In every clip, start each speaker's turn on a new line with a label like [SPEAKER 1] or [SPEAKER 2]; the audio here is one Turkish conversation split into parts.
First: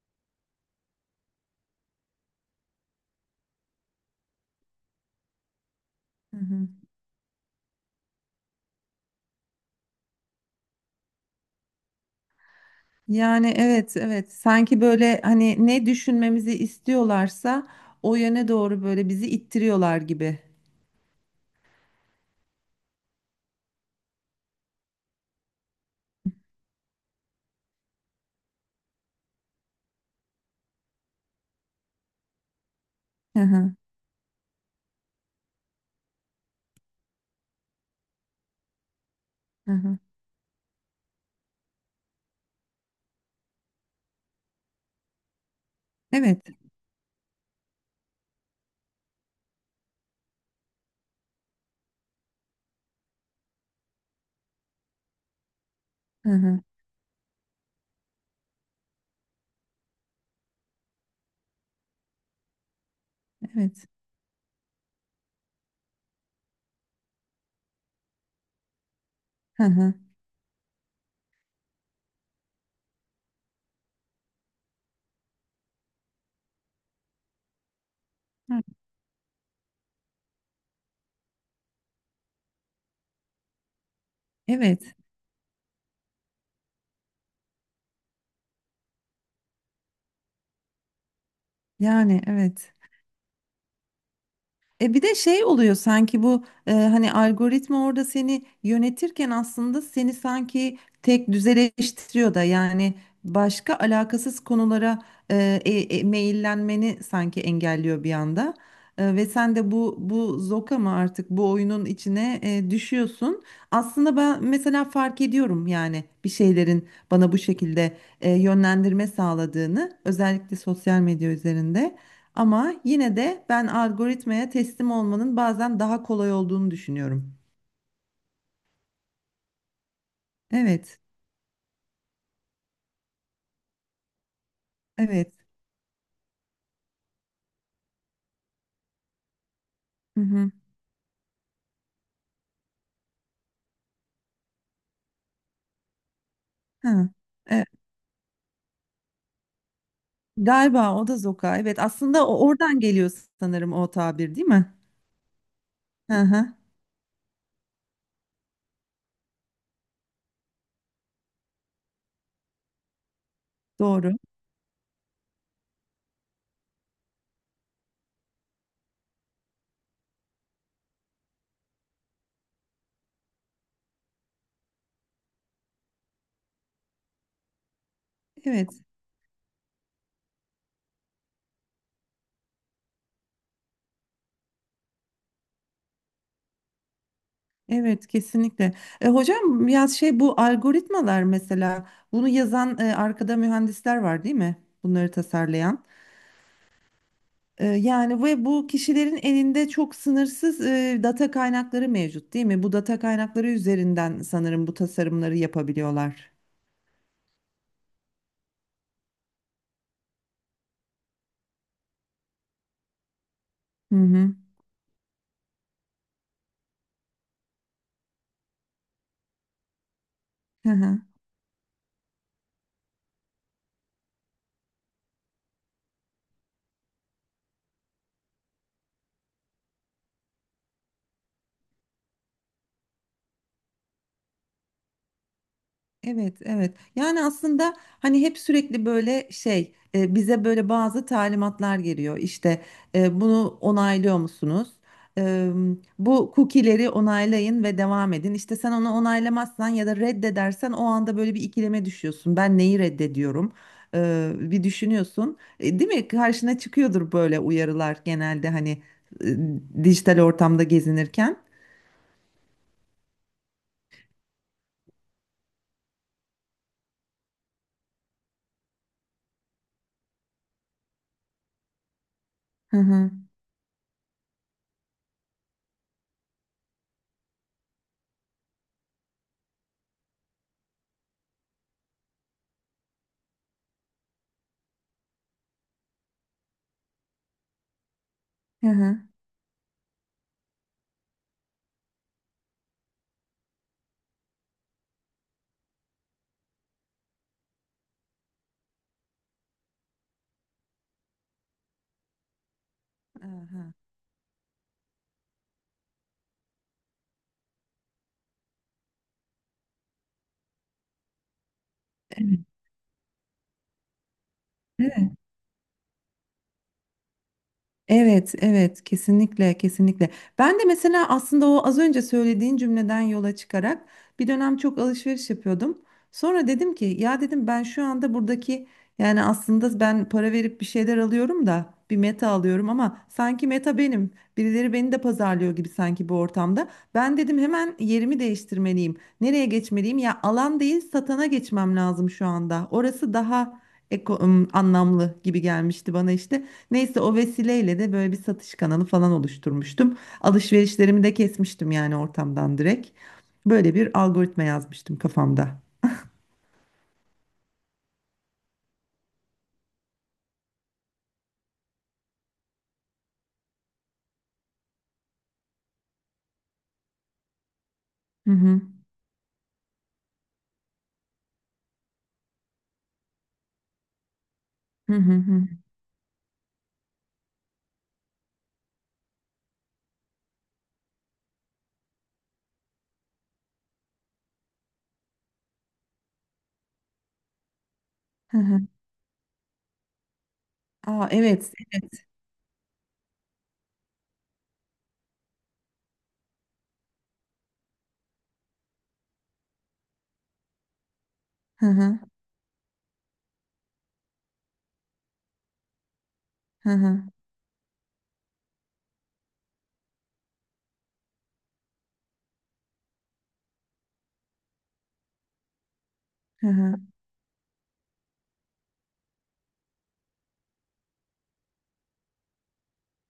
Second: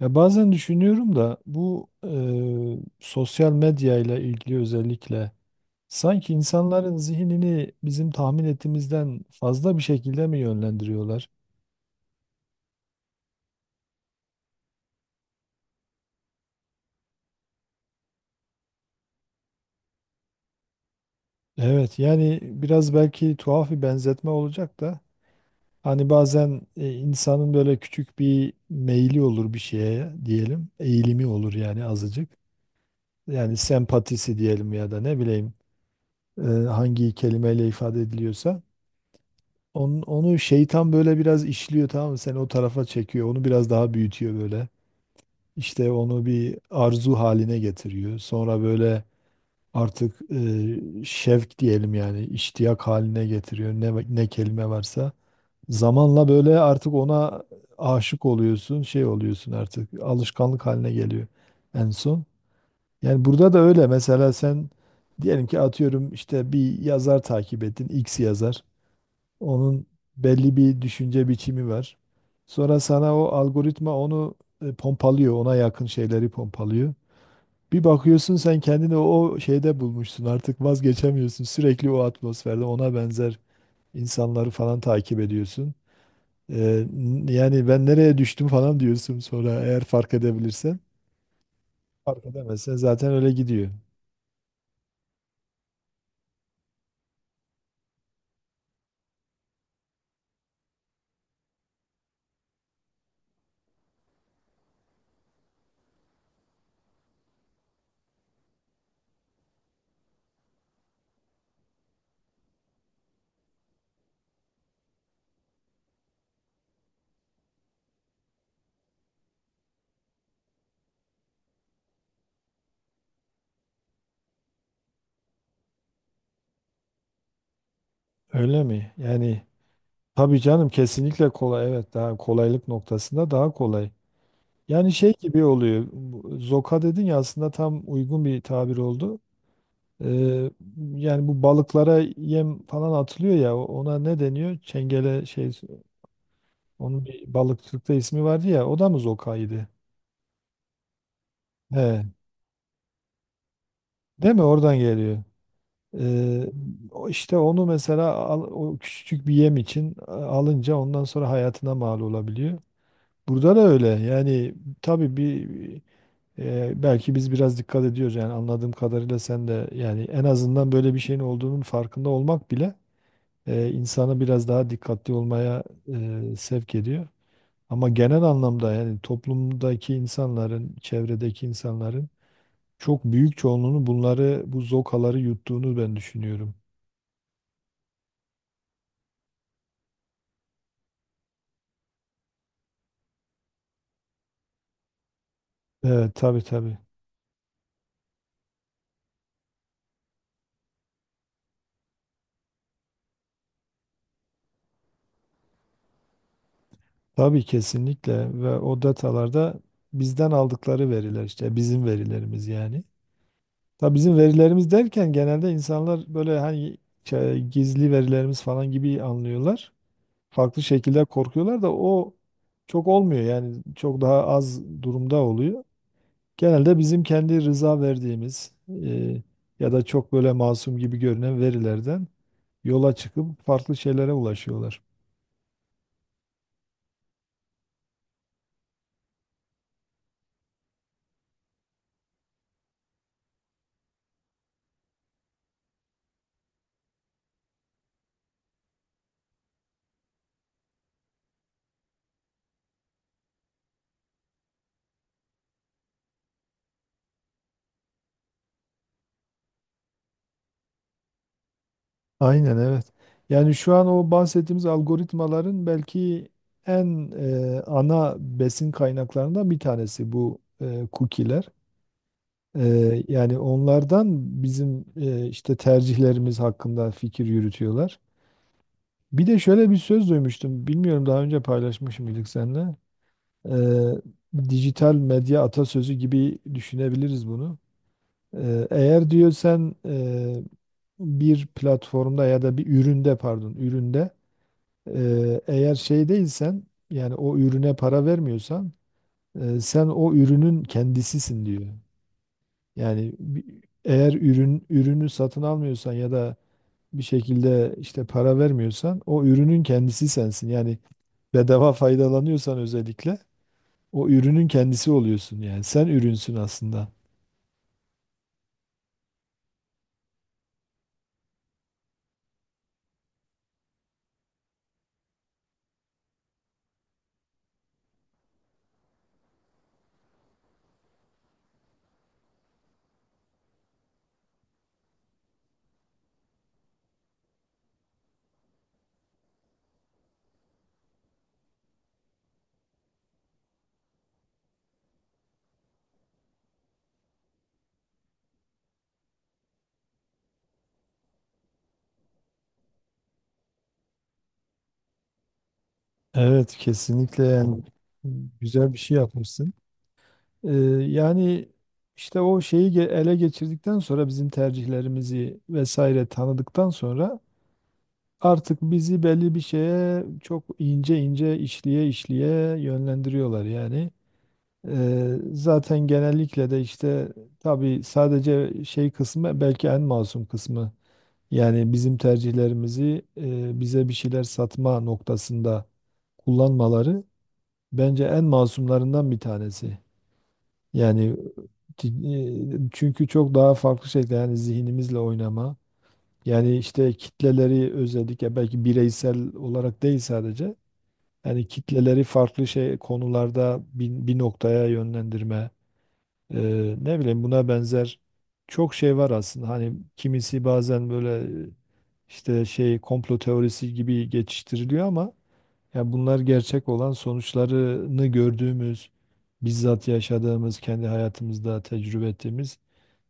[SPEAKER 1] Ya bazen düşünüyorum da bu sosyal medya ile ilgili özellikle sanki
[SPEAKER 2] Hı hı.
[SPEAKER 1] insanların zihnini bizim tahmin ettiğimizden fazla bir şekilde mi yönlendiriyorlar?
[SPEAKER 2] Yani evet evet sanki böyle hani ne düşünmemizi istiyorlarsa o yöne doğru böyle bizi ittiriyorlar gibi.
[SPEAKER 1] Evet yani biraz belki tuhaf bir benzetme olacak da hani bazen insanın böyle küçük bir meyli olur bir şeye diyelim eğilimi olur yani azıcık
[SPEAKER 2] Hı
[SPEAKER 1] yani
[SPEAKER 2] hı,
[SPEAKER 1] sempatisi diyelim ya da ne bileyim hangi kelimeyle ifade ediliyorsa.
[SPEAKER 2] hı hı.
[SPEAKER 1] Onu, onu şeytan böyle biraz işliyor, tamam mı? Seni o tarafa çekiyor. Onu biraz daha büyütüyor böyle. İşte onu
[SPEAKER 2] Evet.
[SPEAKER 1] bir arzu haline getiriyor. Sonra böyle artık şevk diyelim yani iştiyak haline getiriyor. Ne, ne kelime varsa. Zamanla
[SPEAKER 2] Hı
[SPEAKER 1] böyle
[SPEAKER 2] hı,
[SPEAKER 1] artık ona aşık oluyorsun, şey oluyorsun artık. Alışkanlık haline geliyor en son. Yani burada da
[SPEAKER 2] evet.
[SPEAKER 1] öyle. Mesela sen diyelim ki atıyorum işte bir yazar takip ettin, X yazar.
[SPEAKER 2] Hı
[SPEAKER 1] Onun
[SPEAKER 2] hı.
[SPEAKER 1] belli bir düşünce biçimi var. Sonra sana o algoritma onu pompalıyor, ona yakın şeyleri pompalıyor. Bir bakıyorsun sen kendini o şeyde bulmuşsun. Artık vazgeçemiyorsun. Sürekli o atmosferde ona benzer insanları falan
[SPEAKER 2] Evet.
[SPEAKER 1] takip ediyorsun. Yani ben nereye düştüm falan diyorsun sonra eğer fark edebilirsen.
[SPEAKER 2] Yani
[SPEAKER 1] Fark
[SPEAKER 2] evet.
[SPEAKER 1] edemezsen zaten öyle gidiyor.
[SPEAKER 2] Bir de şey oluyor sanki bu hani algoritma orada seni yönetirken aslında seni sanki tek düzeleştiriyor da yani başka alakasız konulara e, e, meyillenmeni sanki engelliyor bir anda. Ve sen de bu zoka mı artık bu oyunun içine düşüyorsun. Aslında ben mesela fark ediyorum yani bir şeylerin bana bu şekilde yönlendirme sağladığını özellikle sosyal medya üzerinde. Ama yine de ben algoritmaya teslim olmanın bazen daha kolay olduğunu düşünüyorum.
[SPEAKER 1] Öyle mi? Yani tabii canım
[SPEAKER 2] Evet,
[SPEAKER 1] kesinlikle kolay. Evet, daha kolaylık noktasında daha kolay. Yani şey
[SPEAKER 2] evet.
[SPEAKER 1] gibi oluyor. Zoka dedin ya, aslında tam uygun bir tabir oldu.
[SPEAKER 2] Hı hı.
[SPEAKER 1] Ee, Yani bu balıklara yem falan atılıyor ya, ona ne deniyor? Çengele şey, onun
[SPEAKER 2] Ha.
[SPEAKER 1] bir
[SPEAKER 2] E,
[SPEAKER 1] balıkçılıkta ismi vardı ya, o da mı zokaydı?
[SPEAKER 2] Galiba o da zoka. Evet,
[SPEAKER 1] He,
[SPEAKER 2] aslında o oradan geliyor sanırım o
[SPEAKER 1] değil
[SPEAKER 2] tabir,
[SPEAKER 1] mi?
[SPEAKER 2] değil mi?
[SPEAKER 1] Oradan geliyor.
[SPEAKER 2] Hı
[SPEAKER 1] Ee,
[SPEAKER 2] hı.
[SPEAKER 1] O işte onu mesela o küçücük bir yem için alınca ondan sonra hayatına mal olabiliyor. Burada da öyle.
[SPEAKER 2] Doğru.
[SPEAKER 1] Yani tabii bir belki biz biraz dikkat ediyoruz yani anladığım kadarıyla sen de, yani en azından böyle bir şeyin olduğunun farkında olmak bile insanı biraz daha dikkatli olmaya sevk ediyor. Ama genel
[SPEAKER 2] Evet.
[SPEAKER 1] anlamda yani toplumdaki insanların, çevredeki insanların çok büyük çoğunluğunun bunları, bu zokaları yuttuğunu ben düşünüyorum.
[SPEAKER 2] Evet, kesinlikle. Hocam ya şey bu algoritmalar mesela bunu yazan arkada mühendisler var değil mi? Bunları tasarlayan.
[SPEAKER 1] Evet, tabii.
[SPEAKER 2] Yani ve bu kişilerin elinde çok sınırsız data kaynakları mevcut değil mi? Bu data kaynakları üzerinden sanırım bu tasarımları yapabiliyorlar.
[SPEAKER 1] Tabii kesinlikle, ve o datalarda bizden aldıkları veriler işte bizim verilerimiz yani. Tabii
[SPEAKER 2] Hı
[SPEAKER 1] bizim
[SPEAKER 2] hı.
[SPEAKER 1] verilerimiz derken genelde insanlar böyle hani şey, gizli verilerimiz falan gibi anlıyorlar. Farklı
[SPEAKER 2] Hı hı.
[SPEAKER 1] şekilde korkuyorlar da o çok olmuyor yani, çok daha az durumda oluyor. Genelde bizim kendi rıza verdiğimiz e, ya da çok böyle masum gibi görünen verilerden yola çıkıp farklı şeylere ulaşıyorlar.
[SPEAKER 2] Evet, evet. Yani aslında hani hep sürekli böyle şey bize böyle bazı talimatlar geliyor. İşte bunu onaylıyor musunuz? E, Bu cookie'leri onaylayın ve devam edin. İşte sen onu onaylamazsan ya da reddedersen o anda böyle bir ikileme düşüyorsun. Ben neyi reddediyorum? Bir düşünüyorsun. Değil mi? Karşına çıkıyordur böyle uyarılar genelde hani dijital ortamda gezinirken.
[SPEAKER 1] Aynen evet. Yani şu an o bahsettiğimiz algoritmaların belki en ana besin kaynaklarından bir tanesi bu cookie'ler.
[SPEAKER 2] Hı hı.
[SPEAKER 1] Yani onlardan bizim işte tercihlerimiz hakkında fikir yürütüyorlar. Bir de şöyle bir söz duymuştum. Bilmiyorum, daha önce paylaşmış mıydık seninle? Eee, Dijital medya atasözü gibi düşünebiliriz bunu.
[SPEAKER 2] Hı hı.
[SPEAKER 1] Eğer diyor sen bir platformda ya da bir üründe, pardon üründe eğer şey değilsen, yani o ürüne para vermiyorsan, sen o ürünün kendisisin diyor. Yani
[SPEAKER 2] Aha.
[SPEAKER 1] eğer ürün ürünü satın almıyorsan ya da bir şekilde işte para vermiyorsan, o ürünün kendisi sensin. Yani bedava faydalanıyorsan özellikle o ürünün kendisi
[SPEAKER 2] Evet.
[SPEAKER 1] oluyorsun yani. Sen ürünsün aslında.
[SPEAKER 2] Evet, evet, kesinlikle, kesinlikle. Ben de mesela aslında o az önce söylediğin cümleden yola çıkarak bir dönem çok alışveriş yapıyordum. Sonra dedim ki ya dedim ben şu anda buradaki yani aslında ben para verip bir şeyler alıyorum da bir meta alıyorum ama sanki meta benim. Birileri beni de pazarlıyor gibi sanki bu ortamda. Ben dedim hemen yerimi değiştirmeliyim. Nereye geçmeliyim? Ya alan değil satana geçmem lazım şu anda. Orası daha anlamlı gibi gelmişti bana işte. Neyse o vesileyle de böyle bir satış kanalı falan oluşturmuştum. Alışverişlerimi de kesmiştim yani ortamdan direkt. Böyle bir algoritma yazmıştım kafamda.
[SPEAKER 1] Evet, kesinlikle yani, güzel bir şey yapmışsın. Ee, Yani işte o şeyi ele geçirdikten sonra bizim tercihlerimizi vesaire tanıdıktan sonra
[SPEAKER 2] Hı hı.
[SPEAKER 1] artık bizi belli bir şeye çok ince ince işliye işliye yönlendiriyorlar yani.
[SPEAKER 2] Hı hı hı.
[SPEAKER 1] Zaten genellikle de işte tabii sadece şey kısmı belki en masum kısmı. Yani bizim tercihlerimizi bize bir şeyler satma noktasında kullanmaları bence en
[SPEAKER 2] Hı hı.
[SPEAKER 1] masumlarından bir tanesi.
[SPEAKER 2] Aa
[SPEAKER 1] Yani
[SPEAKER 2] evet, evet.
[SPEAKER 1] çünkü çok daha farklı şeyler yani, zihnimizle oynama. Yani işte kitleleri özellikle, belki bireysel olarak değil sadece. Yani
[SPEAKER 2] Hı hı.
[SPEAKER 1] kitleleri farklı şey konularda bir, bir noktaya yönlendirme.
[SPEAKER 2] Hı
[SPEAKER 1] Ne
[SPEAKER 2] hı.
[SPEAKER 1] bileyim, buna benzer çok şey var aslında. Hani kimisi bazen böyle işte şey, komplo teorisi gibi geçiştiriliyor ama ya, bunlar
[SPEAKER 2] Hı
[SPEAKER 1] gerçek
[SPEAKER 2] hı.
[SPEAKER 1] olan, sonuçlarını gördüğümüz, bizzat yaşadığımız, kendi hayatımızda tecrübe ettiğimiz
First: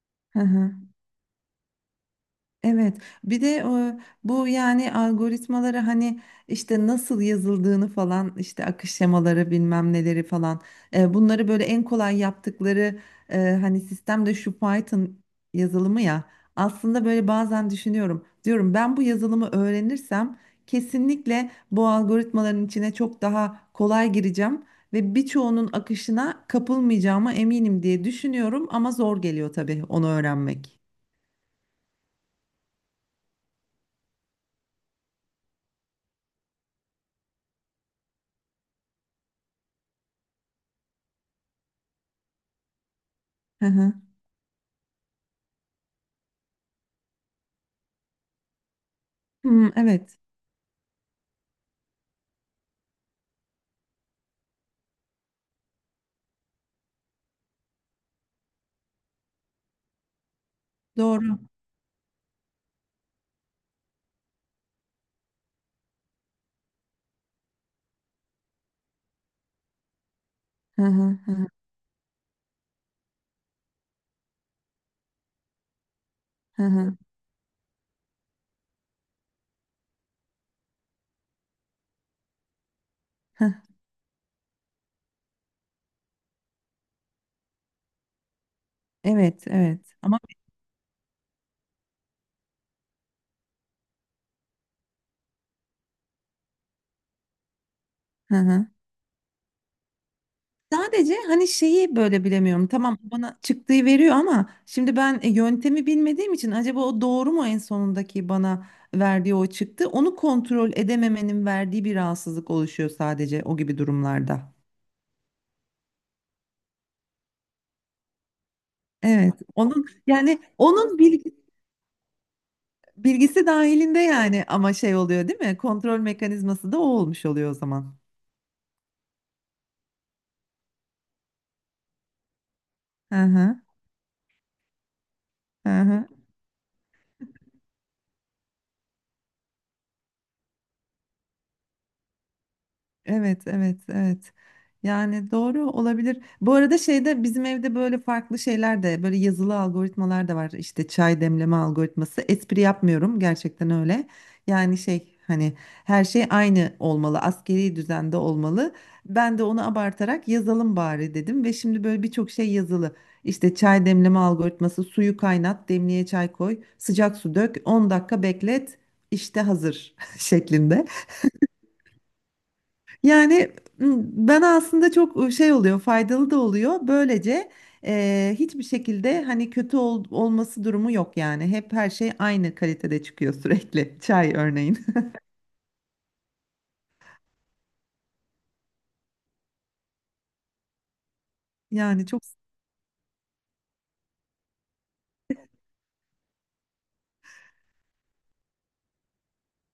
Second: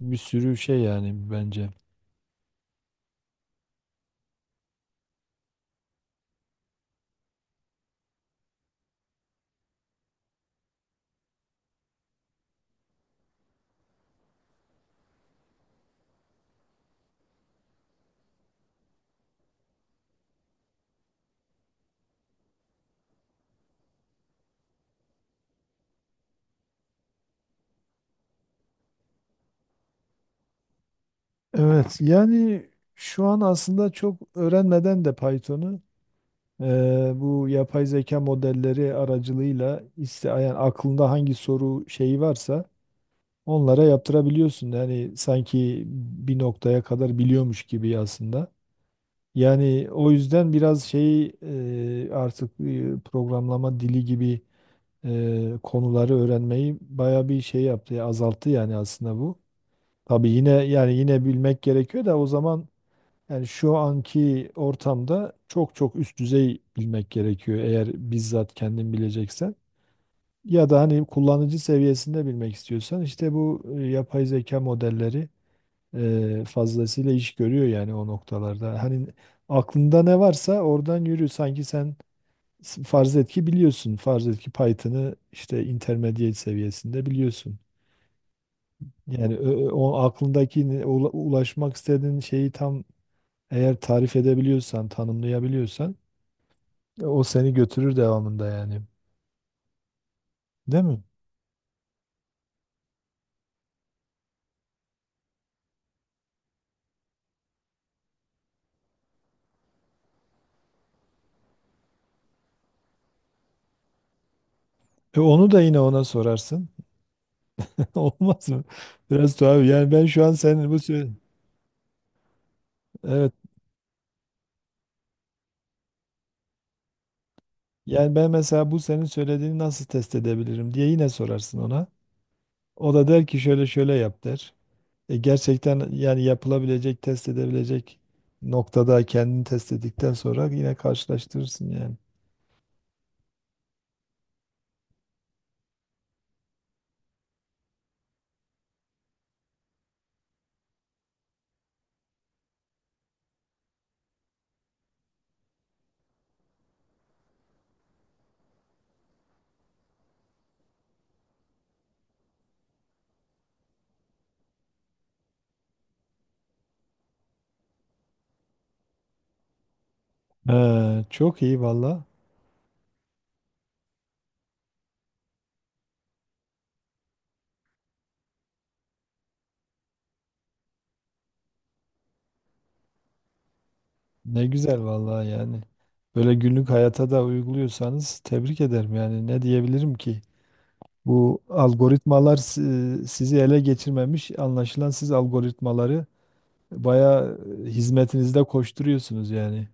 [SPEAKER 1] bir
[SPEAKER 2] Hı
[SPEAKER 1] sürü
[SPEAKER 2] hı.
[SPEAKER 1] şey yani bence.
[SPEAKER 2] Evet, bir de bu yani algoritmaları hani işte nasıl yazıldığını falan işte akış şemaları bilmem neleri falan bunları böyle en kolay yaptıkları hani sistemde şu Python yazılımı ya aslında böyle bazen düşünüyorum diyorum ben bu yazılımı öğrenirsem kesinlikle bu algoritmaların içine çok daha kolay gireceğim ve birçoğunun akışına kapılmayacağıma eminim diye düşünüyorum ama zor geliyor tabii onu öğrenmek.
[SPEAKER 1] Evet, yani şu an aslında çok öğrenmeden de Python'u bu yapay zeka modelleri aracılığıyla iste, yani aklında hangi soru şeyi varsa
[SPEAKER 2] Hı
[SPEAKER 1] onlara
[SPEAKER 2] hı.
[SPEAKER 1] yaptırabiliyorsun. Yani sanki bir noktaya kadar biliyormuş gibi aslında.
[SPEAKER 2] Hmm,
[SPEAKER 1] Yani o
[SPEAKER 2] evet.
[SPEAKER 1] yüzden biraz şeyi artık programlama dili gibi konuları öğrenmeyi baya bir şey yaptı, azalttı yani aslında bu. Tabii yine yani, yine
[SPEAKER 2] Doğru.
[SPEAKER 1] bilmek gerekiyor da o zaman, yani şu anki ortamda çok çok üst düzey bilmek gerekiyor eğer bizzat kendin bileceksen. Ya da
[SPEAKER 2] Hı
[SPEAKER 1] hani
[SPEAKER 2] hı hı
[SPEAKER 1] kullanıcı seviyesinde bilmek istiyorsan işte bu yapay zeka modelleri
[SPEAKER 2] hı hı.
[SPEAKER 1] fazlasıyla iş görüyor yani o noktalarda. Hani aklında ne varsa oradan yürü. Sanki sen farz et ki
[SPEAKER 2] Hı.
[SPEAKER 1] biliyorsun. Farz et ki Python'ı işte intermediate seviyesinde biliyorsun. Yani
[SPEAKER 2] Evet, evet.
[SPEAKER 1] o
[SPEAKER 2] Ama
[SPEAKER 1] aklındaki ulaşmak istediğin şeyi tam, eğer tarif edebiliyorsan, tanımlayabiliyorsan, o seni götürür
[SPEAKER 2] hı
[SPEAKER 1] devamında
[SPEAKER 2] hı.
[SPEAKER 1] yani. Değil mi?
[SPEAKER 2] Sadece hani şeyi böyle bilemiyorum. Tamam bana çıktığı veriyor ama şimdi ben yöntemi bilmediğim için acaba o doğru mu en sonundaki bana verdiği o çıktı? Onu kontrol edememenin verdiği bir rahatsızlık oluşuyor sadece o gibi durumlarda.
[SPEAKER 1] E, onu da yine ona sorarsın. Olmaz mı?
[SPEAKER 2] Evet.
[SPEAKER 1] Biraz tuhaf.
[SPEAKER 2] Onun
[SPEAKER 1] Yani ben şu an
[SPEAKER 2] yani
[SPEAKER 1] senin bu
[SPEAKER 2] onun
[SPEAKER 1] Evet.
[SPEAKER 2] bilgisi dahilinde yani ama şey oluyor değil mi? Kontrol mekanizması da o olmuş oluyor o zaman.
[SPEAKER 1] Yani ben mesela bu senin söylediğini nasıl test edebilirim diye yine sorarsın ona. O da
[SPEAKER 2] Hı
[SPEAKER 1] der ki
[SPEAKER 2] hı.
[SPEAKER 1] şöyle şöyle yap der. E,
[SPEAKER 2] Hı
[SPEAKER 1] gerçekten
[SPEAKER 2] hı.
[SPEAKER 1] yani, yapılabilecek, test edebilecek noktada kendini test ettikten sonra yine karşılaştırırsın yani.
[SPEAKER 2] Evet, evet, evet. Yani doğru olabilir. Bu arada şeyde bizim evde böyle farklı şeyler de böyle yazılı algoritmalar da var. İşte çay demleme algoritması. Espri yapmıyorum gerçekten öyle. Yani şey hani her şey aynı olmalı, askeri düzende olmalı. Ben de onu abartarak yazalım bari dedim ve şimdi böyle birçok şey yazılı. İşte çay demleme algoritması, suyu kaynat, demliğe çay koy, sıcak su dök, 10 dakika beklet, işte hazır şeklinde.
[SPEAKER 1] Çok iyi valla.
[SPEAKER 2] Yani m, bana aslında çok şey oluyor, faydalı da oluyor. Böylece hiçbir şekilde hani kötü olması durumu yok yani. Hep her şey aynı kalitede çıkıyor sürekli. Çay
[SPEAKER 1] Ne
[SPEAKER 2] örneğin.
[SPEAKER 1] güzel valla yani. Böyle günlük hayata da uyguluyorsanız, tebrik ederim yani. Ne diyebilirim ki? Bu
[SPEAKER 2] Yani çok
[SPEAKER 1] algoritmalar sizi ele geçirmemiş. Anlaşılan siz algoritmaları bayağı hizmetinizde koşturuyorsunuz yani.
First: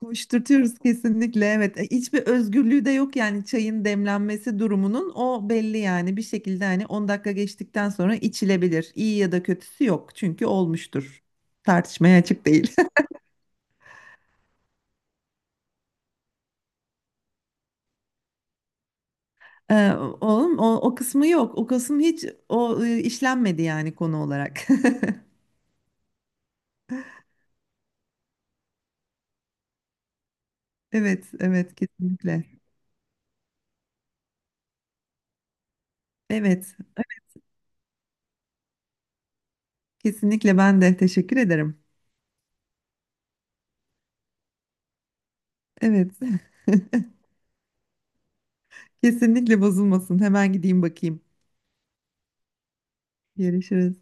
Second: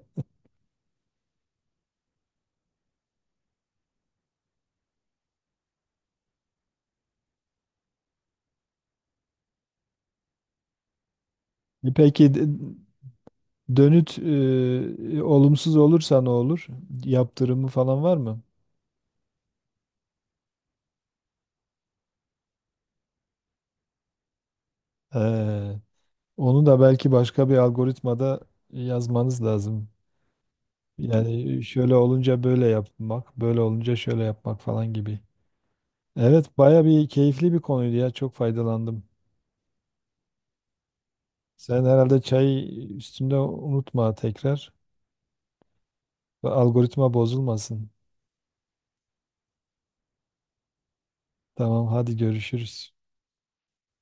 [SPEAKER 2] koşturtuyoruz kesinlikle. Evet, hiçbir özgürlüğü de yok yani çayın demlenmesi durumunun o belli yani bir şekilde hani 10 dakika geçtikten sonra içilebilir. İyi ya da kötüsü yok çünkü olmuştur.
[SPEAKER 1] E,
[SPEAKER 2] Tartışmaya
[SPEAKER 1] peki
[SPEAKER 2] açık değil.
[SPEAKER 1] dönüt olumsuz olursa ne olur? Yaptırımı falan var mı?
[SPEAKER 2] Ee, Oğlum o kısmı yok. O kısım hiç o işlenmedi yani konu olarak.
[SPEAKER 1] Ee, Onu da belki başka bir algoritmada yazmanız lazım.
[SPEAKER 2] Evet,
[SPEAKER 1] Yani
[SPEAKER 2] evet
[SPEAKER 1] şöyle olunca
[SPEAKER 2] kesinlikle.
[SPEAKER 1] böyle yapmak, böyle olunca şöyle yapmak falan gibi. Evet,
[SPEAKER 2] Evet,
[SPEAKER 1] baya bir
[SPEAKER 2] evet
[SPEAKER 1] keyifli bir konuydu ya. Çok faydalandım.
[SPEAKER 2] kesinlikle ben de teşekkür ederim.
[SPEAKER 1] Sen herhalde çay üstünde, unutma tekrar.
[SPEAKER 2] Evet.
[SPEAKER 1] Algoritma bozulmasın.
[SPEAKER 2] Kesinlikle bozulmasın. Hemen gideyim bakayım.
[SPEAKER 1] Tamam, hadi görüşürüz.
[SPEAKER 2] Görüşürüz.